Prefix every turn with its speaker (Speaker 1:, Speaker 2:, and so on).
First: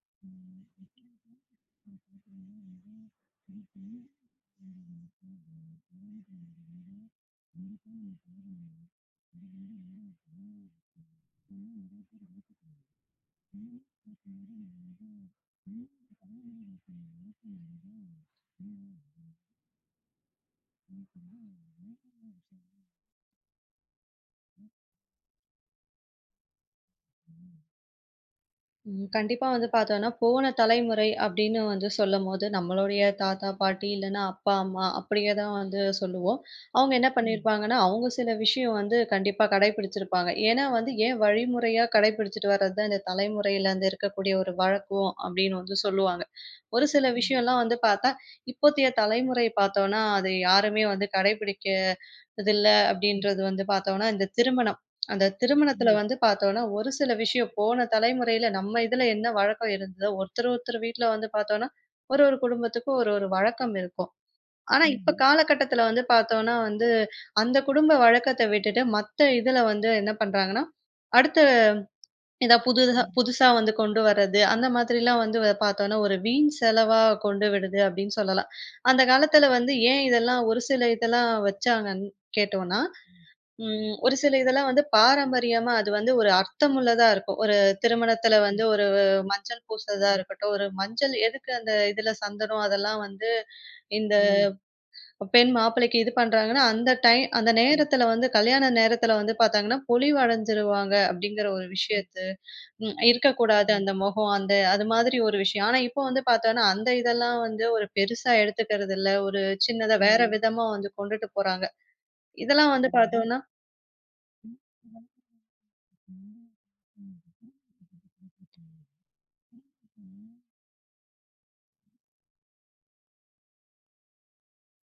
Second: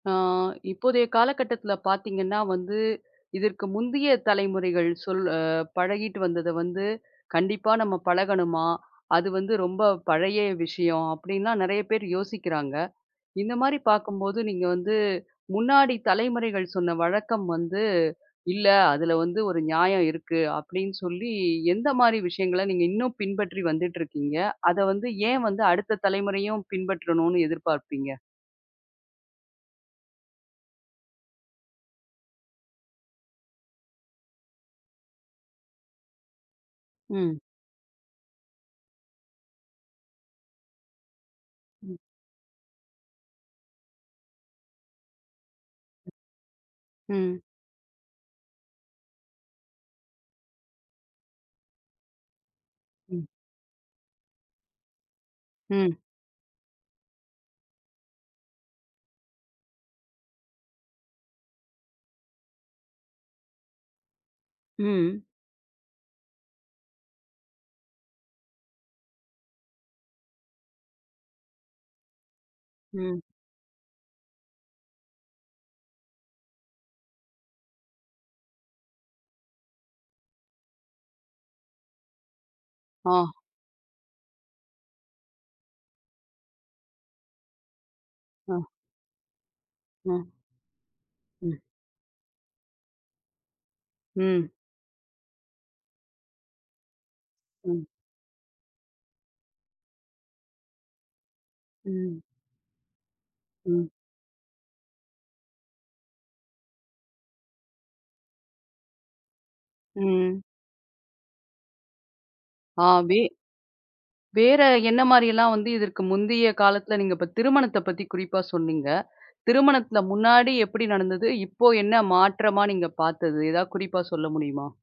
Speaker 1: ஆ, இப்போதய காலகட்டத்துல பாத்தீங்கன்னா வந்து, இதற்கு முந்திய தலைமுறைகள் சொல் அ பழக்கிட்டு வந்தத வந்து, கண்டிப்பா நம்ம பழகணுமா, அது வந்து ரொம்ப பழய விஷயம். அப்டின்னா நெறய பேர் யோசிக்குறாங்க. இந்த மாரி பாக்கும்போது நீங்க வந்து, முன்னாடி தலைமுறைகள் சொன்ன வழக்கம் வந்து, "இல்ல அதுல வந்து ஒரு நியாயம் இருக்கு." அப்டின்னு சொல்லி எந்த மாரி விஷயங்கள நீங்க இன்னும் பின்பற்றி வந்துட்டு இருக்கீங்க. அத வந்து ஏன் வந்து அடுத்த தலைமுறையும் பின்பற்றணும்னு எதிர்பார்ப்பீங்க?
Speaker 2: ம். கண்டிப்பா வந்து பாத்தோம்னா போன தலைமுறை அப்டின்னு வந்து சொல்லும்போது. நம்மளுடைய தாத்தா, பாட்டி இல்லன்னா அப்பா, அம்மா அப்டியே தான் வந்து சொல்லுவோம். அவங்க என்ன
Speaker 1: ம்.
Speaker 2: பண்ணிருப்பாங்கன்னா. அவங்க சில விஷயம் வந்து கண்டிப்பா கடைபிடிச்சிருப்பாங்க. ஏன்னா வந்து ஏன் வழிமுறையா
Speaker 1: ம்.
Speaker 2: கடைபிடிச்சிட்டு வர்றதுதான். இந்தத் தலைமுறையில இருக்கக்கூடிய ஒரு வழக்கம். அப்படின்னு வந்து சொல்லுவாங்க. ஒரு சில
Speaker 1: ம்.
Speaker 2: விஷயம்லாம் வந்து பாத்தா, இப்போத்திய தலைமுறை பாத்தோன்னா. அத யாருமே வந்து கடைபிடிக்ககிறதில்ல.
Speaker 1: ம்.
Speaker 2: அப்டின்றது வந்து பாத்தோம்னா இந்த திருமணம். அந்த திருமணத்துல
Speaker 1: ம்.
Speaker 2: வந்து பாத்தோன்னா ஒரு சில விஷயம். போன தலைமுறையில நம்ம இதுல என்ன வழக்கம் இருந்ததோ. ஒருத்தர் ஒருத்தர் வீட்ல வந்து பாத்தோம்னா ஒரு ஒரு குடும்பத்துக்கும் ஒரு, ஒரு வழக்கம் இருக்கும். ஆனா இப்ப
Speaker 1: ம்.
Speaker 2: காலகட்டத்துல வந்து பாத்தோம்னா வந்து, அந்த குடும்ப வழக்கத்த விட்டுட்டு மத்த இதுல வந்து என்ன பண்றாங்கன்னா. அடுத்த இதா புது
Speaker 1: ம்.
Speaker 2: புதுசா வந்து கொண்டு வர்றது. அந்த மாதிரிலாம் வந்து பாத்தோம்னா ஒரு வீண் செலவா கொண்டு விடுது அப்டின்னு சொல்லலாம், அந்தக் காலத்துல வந்து ஏன் இதெல்லாம் ஒரு சில இதெல்லாம் வச்சாங்கன்னு கேட்டோனா,
Speaker 1: அ.
Speaker 2: ம். ஒரு சில இதுலாம் வந்து பாரம்பரியமா, அது வந்து ஒரு அர்த்தமுள்ளதா இருக்கும். ஒரு திருமணத்துல
Speaker 1: அ.
Speaker 2: வந்து ஒரு மஞ்சள் பூசுறதா
Speaker 1: அ.
Speaker 2: இருக்கட்டும், ஒரு மஞ்சள் எதுக்கு
Speaker 1: ம்.
Speaker 2: அந்த இதுல சந்தனம், அதெல்லாம் வந்து இந்த
Speaker 1: ம்.
Speaker 2: பெண் மாப்பிள்ளைக்கு இது பண்றாங்கன்னா. அந்த டைம் அந்த
Speaker 1: ம்.
Speaker 2: நேரத்துல வந்து கல்யாண நேரத்துல வந்து பாத்தாங்கன்னா, பொலிவு அடைஞ்சுருவாங்க அப்டிங்கிற ஒரு விஷயத்த,
Speaker 1: ம்.
Speaker 2: ம். இருக்கக் கூடாது
Speaker 1: ம்.
Speaker 2: அந்த முகம். அந்த அது மாதிரி ஒரு விஷயம். ஆனா இப்ப வந்து பாத்தோன்னா அந்த இதெல்லாம் வந்து ஒரு பெருசா எடுத்துக்கிறதில்ல. ஒரு சின்னதா வேற
Speaker 1: ம்.
Speaker 2: விதமா வந்து கொண்டுட்டு போறாங்க. இதெல்லாம்
Speaker 1: ஆ.
Speaker 2: வந்து
Speaker 1: வே
Speaker 2: பாத்தோன்னா
Speaker 1: வேற என்ன மாதிரிலாம், வந்து இதற்கு முந்தய காலத்துல நீங்க இப்ப திருமணத்த பத்தி குறிப்பா சொன்னீங்க. திருமணத்த முன்னாடி எப்டி நடந்தது, இப்ப என்ன மாற்றமா நீங்க பாத்தது? எதாவது குறிப்பா சொல்ல முடியுமா?